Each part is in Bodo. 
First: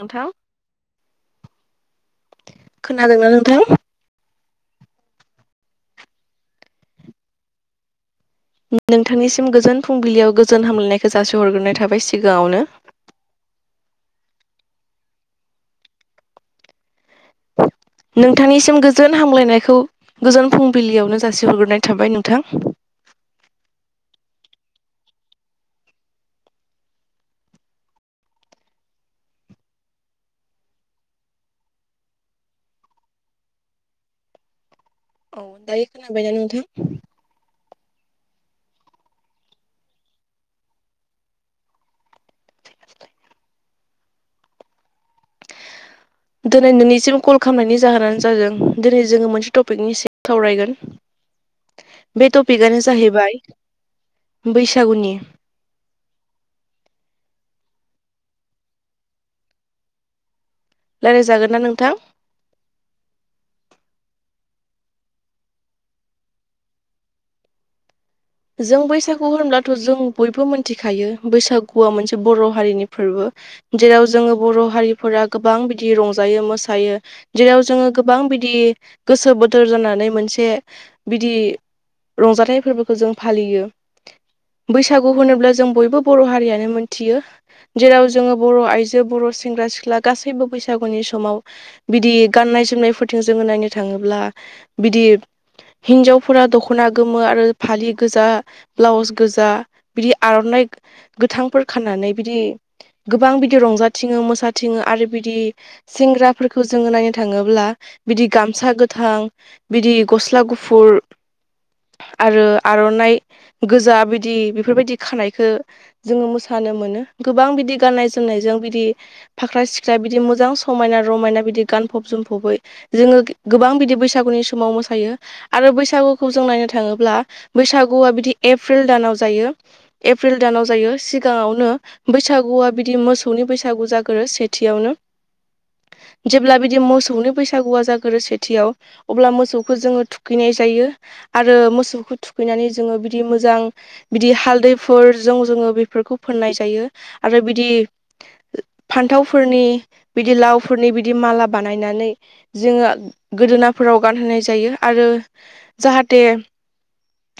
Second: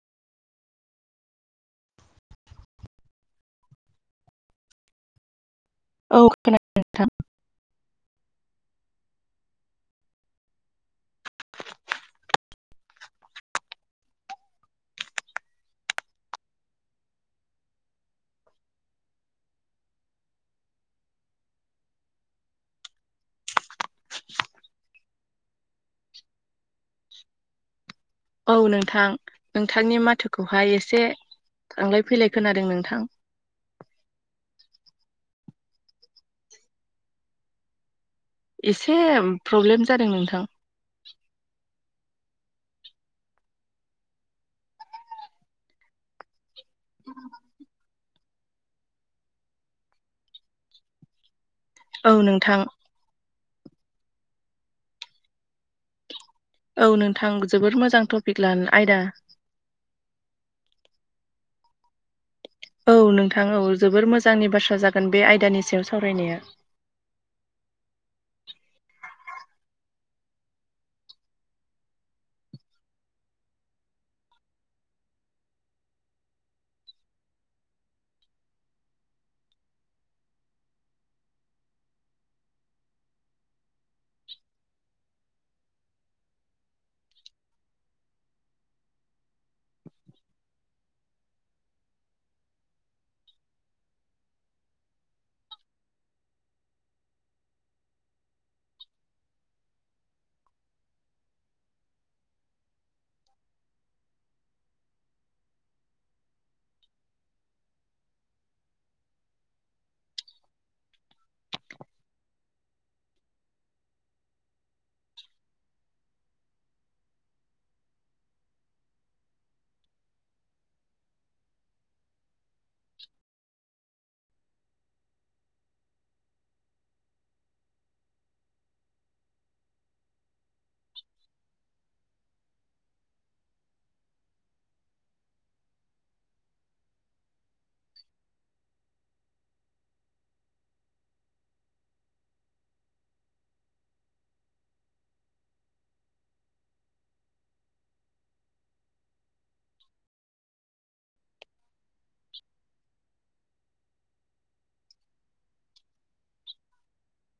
नोंथां खोनादोंना नोंथां औ नोंथांनिसिम गोजोन फुंबिलियाव गोजोन हामलायनायखौ जासि हरग्रोनाय थाबाय सिगाङावनो औ नोंथांनिसिम गोजोन हामलायनायखौ गोजोन फुंबिलियावनो जासिहरग्रोनाय थाबाय नोंथां औ नोंथां नोंथांनि माथोखौहाय एसे थांलाय फैलाय खोनादों नोंथां औ दायो खोनाबाय नोंथां एसे प्रब्लेम जादों नोंथां दिनै नोंनिसिम कल खालामनायनि जाहोनानो जादों दिनै जोङो मोनसे टपिकनिसिम सावरायगोन औ बे नोंथां टपिकआनो जाहैबाय बैसागुनि औ नोंथां जोबद मोजां टपिक लानो आयदा रायज्लायजागोन नना नोंथां औ नोंथां औ जोबोर मोजांनि बाथ्रा जागोन बे आयदानि सायाव सावरायनाया जों बैसागु होनब्लाथ' जों बयबो मिथिखायो बैसागुआ मोनसे बर' हारिनि फोरबो जेराव जोङो बर' हारिफोरा गोबां बिदि रंजायो मोसायो जेराव जोङो गोबां बिदि गोसो बोथोर जानानै मोनसे बिदि रंजाथानाय फोरबोखौ जों फालियो बैसागु होनोब्ला जों बयबो बर' हारियानो मोनथियो जेराव जोङो बर' आइजो बर' सेंग्रा सिख्ला गासैबो बैसागुनि समाव बिदि गाननाय जोमनायफोरथिं जोङो नायनो थाङोब्ला बिदि हिनजावफोरा दख'ना गोमो आरो फालि गोजा ब्लाउस गोजा बिदि आर'नाइ गोथांफोर खानानै बिदि गोबां बिदि रंजाथिङो मोसाथिङो आरो बिदि सेंग्राफोरखौ जोङो नायनो थाङोब्ला बिदि गामसा गोथां बिदि गस्ला गुफुर आरो आर'नाइ गोजा बिदि बेफोरबायदि खानायखौ जोङो मोसानो मोनो गोबां बिदि गाननाय जोमनायजों बिदि फाख्रा सिख्रा बिदि मोजां समायना रमायना बिदि गानफब जोमफबै जोङो गोबां बिदि बैसागुनि समाव मोसायो आरो बैसागुखौ जों नायनो थाङोब्ला ब्ला बैसागुआ बिदि एप्रिल दानाव जायो एप्रिल दानाव जायो सिगाङावनो बैसागुआ बिदि मोसौनि बैसागु जागोरो सेथियावनो जेब्ला बिदि मोसौनि बैसागुआ जागोरो सेथियाव अब्ला मोसौखौ जोङो थुखैनाय जायो आरो मोसौखौ थुखैनानै जोङो बिदि मोजां बिदि हालदैफोरजों जोङो बेफोरखौ फोननाय जायो आरो बिदि फान्थावफोरनि बिदि लावफोरनि बिदि माला बानायनानै जोङो गोदोनाफोराव गानहोनाय जायो आरो जाहाथे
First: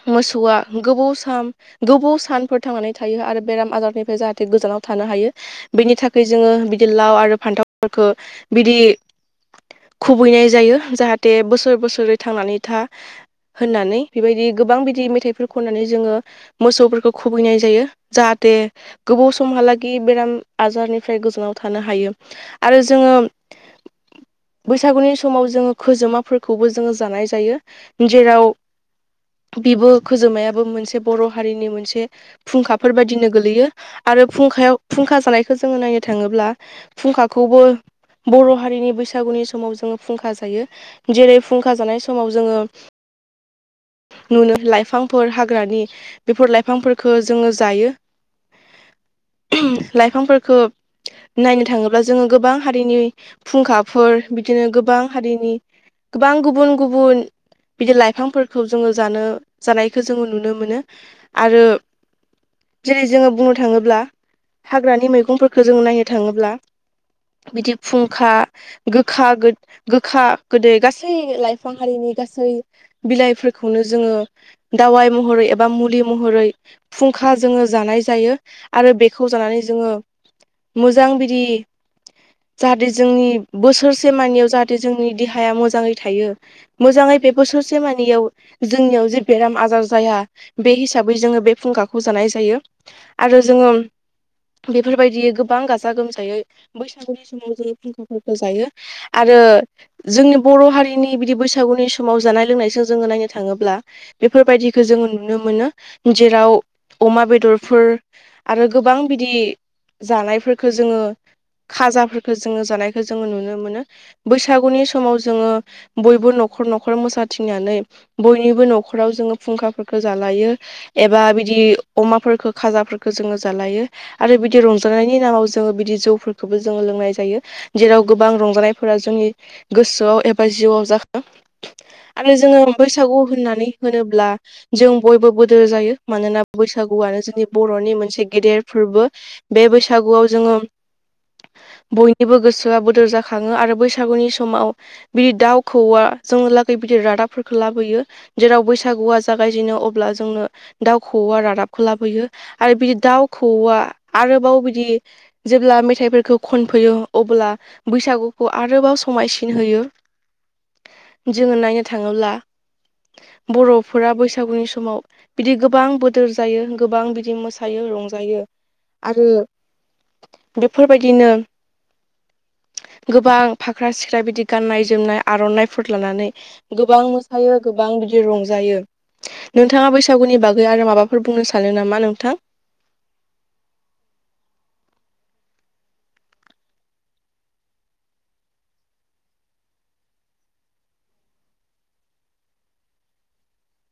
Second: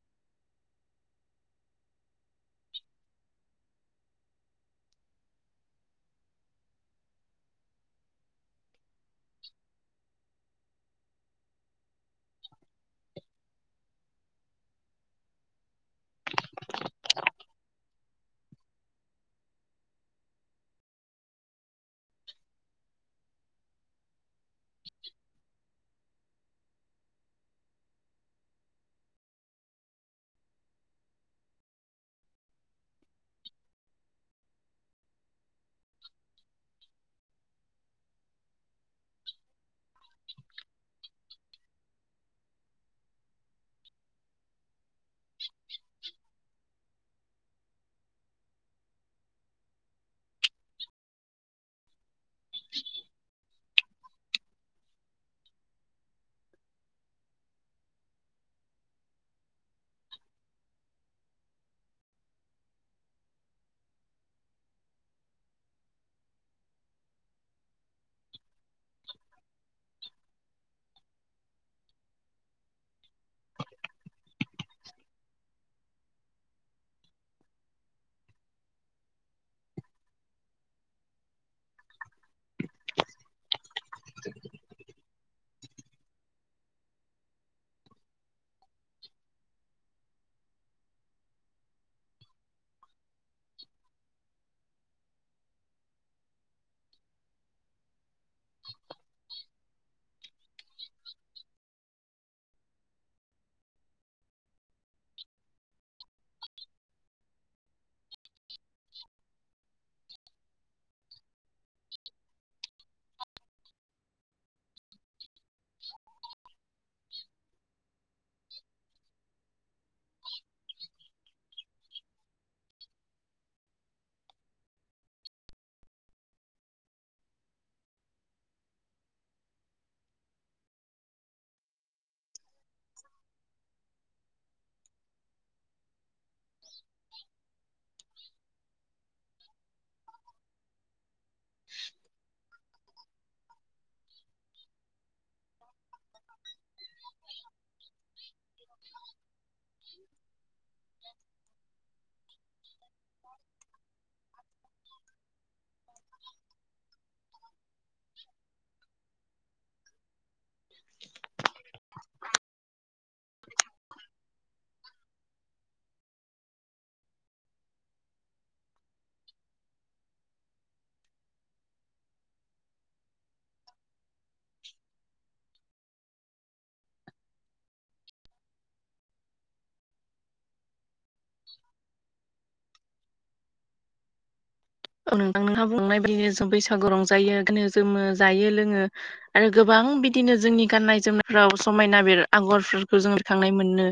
मोसौआ गोबाव सान गोबाव सानफोर थांनानै थायो आरो बेराम आजारनिफ्राय जाहाथे गोजानाव थानो हायो बेनि थाखाय जोङो बिदि लाव आरो फान्थावफोरखौ बिदि खुबैनाय जायो जाहाथे बोसोर बोसोरै थांनानै था होननानै बेबायदि गोबां बिदि मेथाइफोर खननानै जोङो मोसौफोरखौ खुबैनाय जायो जाहाथे गोबाव समहालागि बेराम आजारनिफ्राय गोजानाव थानो हायो आरो जोङो बैसागुनि समाव जोङो खोजोमाफोरखौबो जोङो जानाय जायो जेराव बिबो खोजोमायाबो मोनसे बर' हारिनि मोनसे फुंखाफोरबायायदिनो गोलैयो आरो फुंखायाव फुंखा जानायखौ जोङो नायनो थाङोब्ला फुंखाखौबो बर' हारिनि बैसागुनि समाव जोङो फुंखा जायो जेरै फुंखा जानाय समाव जोङो नुनो लाइफांफोर हाग्रानि बेफोर लाइफांफोरखौ जोङो जायो लाइफांफोरखौ नायनो थाङोब्ला ब्ला जोङो गोबां हारिनि फुंखाफोर बिदिनो गोबां हारिनि गोबां गुबुन गुबुन बिदि लाइफांफोर खौ जोङो जानो जानायखौ जोङो नुनो मोनो आरो जेरै जोङो बुंनो थाङोब्ला हाग्रानि मैगंफोरखौ जों नायनो थाङोब्ला बिदि फुंखा गोखा गो गोखा गोदै गासै लाइफां हारिनि गासै बिलाइ फोरखौनो जोङो दावाइ महरै एबा मुलि महरै फुंखा जोङो जानाय जायो आरो बेखौ जानानै जोङो मोजां बिदि जाहाथे जोंनि बोसोरसे मानियाव जाहाथे जोंनि देहाया मोजाङै थायो मोजाङै बे बोसोरसे मानियाव जोंनियाव जे बेराम आजार जाया बे हिसाबै जोङो बे फुंखाखौ जानाय जायो आरो जोङो बेफोरबायदि गोबां गाजा गोमजायै बैसागुनि समाव जोङो फुंखा- फोरखौ जायो आरो जोंनि बर' हारिनि बिदि बैसागुनि समाव जानाय लोंनायजों जोङो नायनो थाङोब्ला बेफोरबायदिखौ जोङो नुनो मोनो जेराव अमा बेदरफोर आरो गोबां बिदि जानायफोरखौ जोङो खाजाफोरफोरखौ जोङो जानायखौ जोङो नुनो मोनो बैसागुनि समाव जोङो बयबो न'खर न'खर मोसाथिंनानै बयनिबो न'खराव जोङो फुंखाफोरखौ जालायो एबा बिदि अमाफोरफोरखौ खाजाफोरफोरखौ जोङो जालायो आरो बिदि रंजानायनि नामाव जोङो बिदि जौफोरखौबो जोङो लोंनाय जायो जेराव गोबां रंजानायफोरा जोंनि गोसोआव एबा जिउआव जाखो आरो जोङो बैसागु होननानै होनोब्ला जों बयबो बदो जायो मानोना बैसागुआनो जोंनि बर'नि मोनसे गेदेर फोरबो बे बैसागुआव जोङो बयनिबो गोसोआ बोदोर जाखो खाङो आरो बैसागुनि समाव बिदि दाउ खौवा जोंलागै बिदििर रादाबफोरखौ खौ लाबोयो जेराव बैसागुआ जागायजेनो अब्ला जोंनो दाउ खौवौआ रादाबखौ लाबोयो आरो बि दाउ खौवौआ आरोबाव बिदि जेब्ला मेथाइफोरखौ खनफैयो अब्ला बैसागुखौ आरोबाव समायसि िन होयो जोङो नायनो थाङोब्ला बर'फोरा बैसागुनि समाव बिदि गोबां बोदोर जायो गोबां बिदिं मोसायो रंजायो आरो बेफोरबायदिनो गोबां फाख्रा सिख्रा बिदि गाननाय जोमनाय आर'नाइफोर लानानै गोबां मोसायो गोबां बिदि रंजायो नोंथाङा बैसागुनि बागै आरो माबा फोर बुंनो सानो नामा नोंथां? औ नोंथां नोंहा बुंंनाय बेनोों बैसागु रंजायो गोनो जोमो जायो लोङो आरो गोबां बिदिनो जोंनि गाननाय जोमनायफ्राव समायना बेर आगरफोरखौ जों ररखांनाय मोनो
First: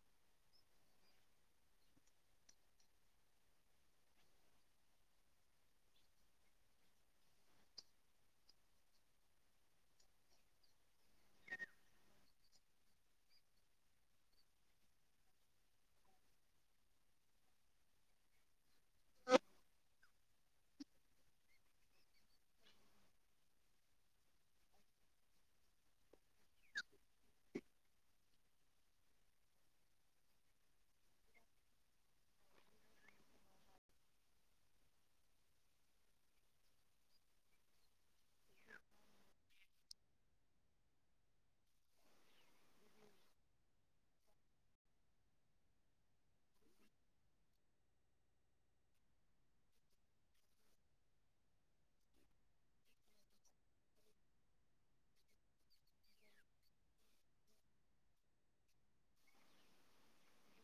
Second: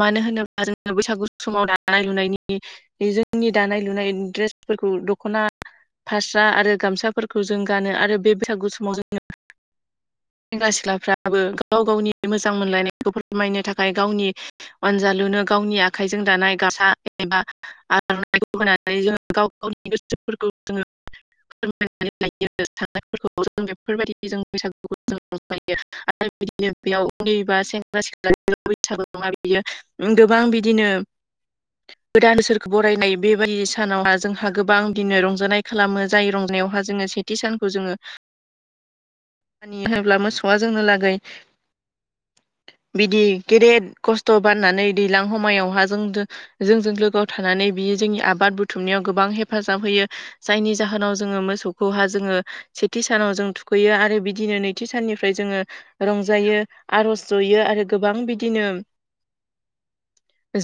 मानो होनोब्ला जोङो बैसागु समाव दानाय लुनायनि जोंनि दानाय लुनाय द्रेसफोरखौ दख'ना फास्रा आरो गामसाफोरखौ जों गानो आरो बे बैसागु समाव जोङो सेंग्रा सिख्लाफ्राबो गाव गावनि मोजां मोनलायनायखौ फोरमायनो थाखाय गावनि अनजालुनो गावनि आखाइजों दानाय गासा एबा आर'नाइखौ होनानै जों गाव गावनि गोसोफोरखौ जोङो फोरायनानै लायो [unintelligible] साननायफोरखौ जों बेफोरबायदि जों बैसागुखौ जों रंजायो आरो बिदिनो बेयाव उन्दैबा सेंग्रा सिख्ला [unintelligible] [unintelligible] बियो उम गोबां बिदिनो [unintelligible] गोदान सोरखौ बरायनाय बेबायदि सानावहा जोंहा गोबां बिदिनो रंजानाय खालामो जाय रंजानायावहा जोङो से थि सानखौ जोङो [unintelligible] मानि होनोब्ला मोसौआ जोंनो लागै बिदि गेदेद खस्थ' बारनानै दैलां हमायावहा जों दो जोंजों लोगोआव थानानै बियो जोंनि आबाद बुथुमनायाव गोबां हेफाजाब होयो। जायनि जाहोनाव जोङो मोसौखौहा जोङो सेथि सानाव जों थुखैयो आरो बिदिनो नैथि साननिफ्राय जोङो रंजायो आर'ज जयो आरो गोबां बिदिनो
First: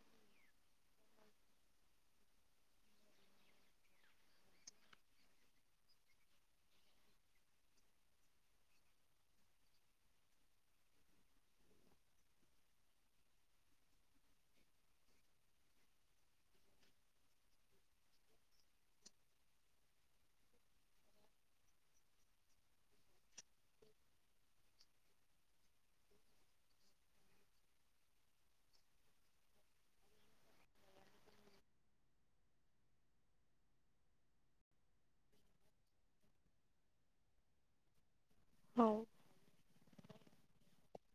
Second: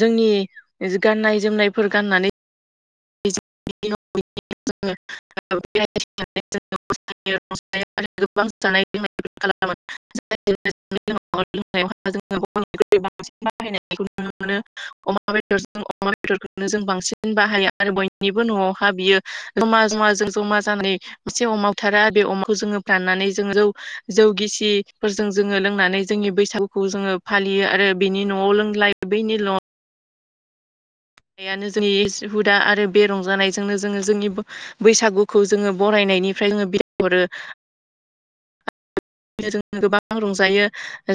जोंनि [unintelligible] गाननाय- जोमनायफोर गाननानै [unintelligible] [unintelligible] [unintelligible] लोंनायआवहा जोङो [unintelligible] आरो बयनिबो न'आवहा बियो जमा जमाजों जमा जा [unintelligible] मोनसे अमाव थारा बे अमाखौ जोङो फाननानै जोङो जौ जौ गिसिफोरजों जोङो लोंनानै जोंनि बैसागुखौ जोङो फालियो आरो बेनि न'आव लोंलाय बेनिल' [unintelligible] यानो जोंनि [unintelligible] हुदा आरो बे रंजानायजोंनो जोङो जोंनि बो बैसागुखौ जोङो बरायनायनिफ्राय जोङो बिहरो औ [unintelligible] जों गोबां रंजायो।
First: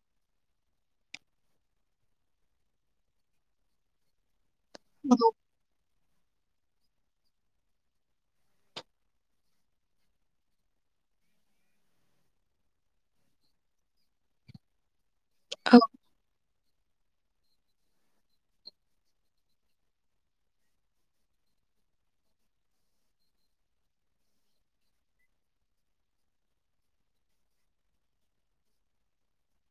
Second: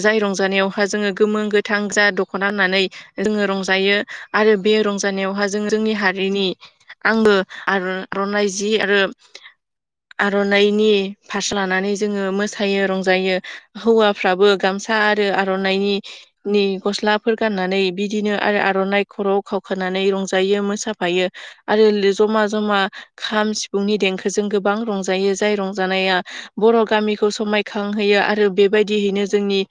जाय रंजानायावहा जोङो गोमो गोथां जा दख'ना होननानै जोङो रंजायो आरो बे रंजानायावहा जों जोंनि हारिनि आंगो आरर'नाइ जि आरो आर'नाइनि फास्रा लानानै जोङो मोस फायो रंजायो हौवाफ्राबो गामसा आरो औ आर'नाइनि नि गस्ला फोर गाननानै बिदिनो आरो आर'नाइ खर'आव खावखानानै रंजायो मोसाफायो। आरो लि जमा जमा खाम सिफुंनि देंखोजों गोबां रंजायो जाय रंजानाया बर' गामि खौ समायखांहोयो आरो बेबायदियैनो जोंनि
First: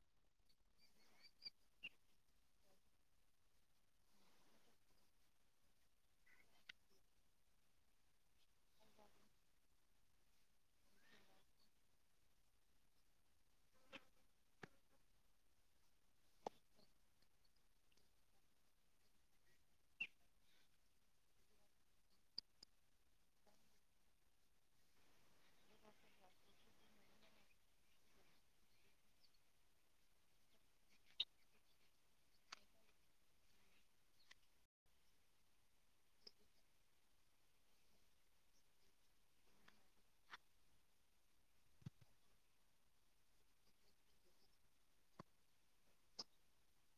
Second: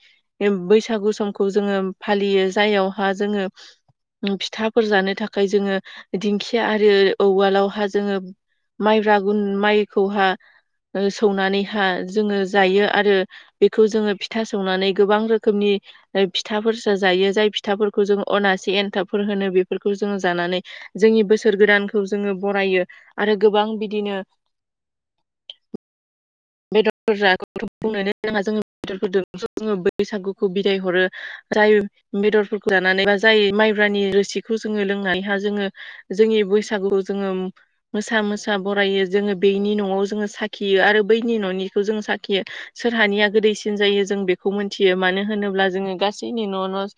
[unintelligible] बैसागु समखौ जोङो फालियो जाययावहा जोङो उम फिथाफोर जानो थाखाय जोङो दिंखिया आरो उवालावहा जोङो माइ ब्रागुन माइखौहा ओ सौनानैहा जोङो जायो आरो बेखौ जोङो फिथा सौनानै गोबां रोखोमनि फिथाफोरसो जायो जाय फिथाफोरखौ जों अनासे एनथाबफोर होनो बेफोरखौ जोङो जानानै जोंनि बोसोर गोदानखौ जोङो बरायो आरो गोबां बिदिनो बेदरफोर [unintelligible] जोङो बैसागुखौ बिदाय हरो। राय बेदरफोरखौ जानानै बा जाय माइब्रानि रोसिखौ जोङो लोंनानैहा जोङो जोंनि बैसागुखौ जोङोम मोसा मोसा बरायो जोङो बेनि न'आव जोङो साखियो आरो बैनि न'निखौ जोङो साखियो सोरहानिया गोदैसिन जायो जों बेखौ मोनथियो मानो होनोब्ला जोङो गासैनि न' न'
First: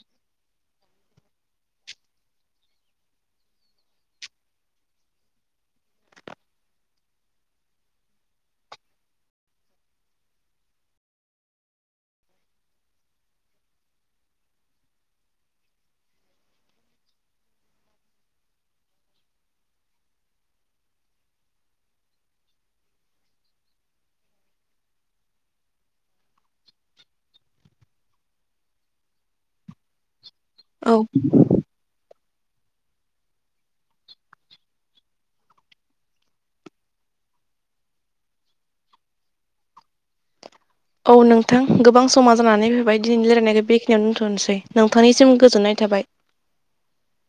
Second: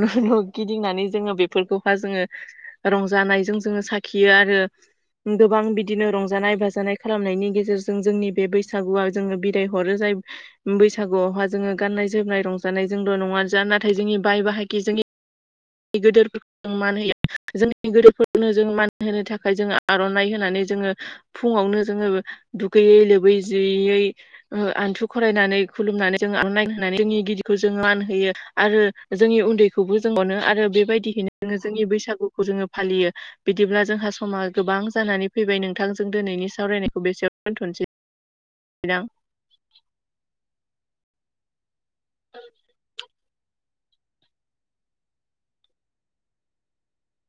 न' न' गिदिंनानै जोङो बेफोरखौ हा जोङो रंजानायजों जोङो साखियो आरो गोबां बिदिनो रंजानाय बाजानाय खालामनायनि गेजेरजों जोंनि बे बैसागुआ जोङो बिदाय हरो जाय बैसागुआवहा जोङो गाननाय जोमनाय रंजानाय जोंल' नङा जा नाथाय जोंनि बाय बाहागि जोंनि गिदिरफोरखौ जों मान होयो। जोंनि गोदोफोरनो जों मान होनो थाखाय जोङो आर'नाइ होनानै जोङो फुङावनो जोङो दुगैयै लोबै जियैयै आन्थु खरायनानै खुलुमनानै जोंङो आर'नाय होनानै जोंनि गिदिरखौ जों मान होयो आरो जोंनि उन्दै खौबो जों अनो आरो औ बेबायदिहैनो जोङो जोंनि बैसागुखौ जोङो फालियो। बिदिब्ला जोंहा समा गोबां जानानै फैबाय नोंथांजों दिनैनि सावरायनायखौ बेसेयावनो दोन्थ'नोसै दां। औ नोंथां गोबां समा जानानै फैबाय दिनैनि रायलायनायखौ बेखिनियावनो दोनथ'नोसै नोंथांनिसिम गोजोननाय थाबाय।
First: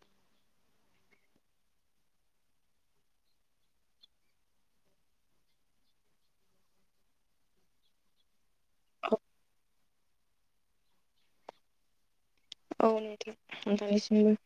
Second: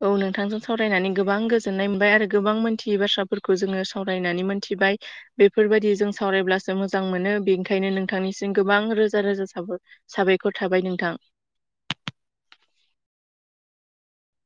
औ नोंथांजों सावरायनानै गोबां गोजोननाय मोनबाय आरो गोबां मोनथियै बाथ्राफोरखौ जोङो सावरायनानै मोनथिबाय बेफोरबायदि जों सावरायब्लासो मोजां मोनो बेनिखायनो नोंथांनिसिम गोबां रोजा रोजा साबाय ख'र थाबाय नोंथां। औ नोंथां नोंथांनिसिमबो।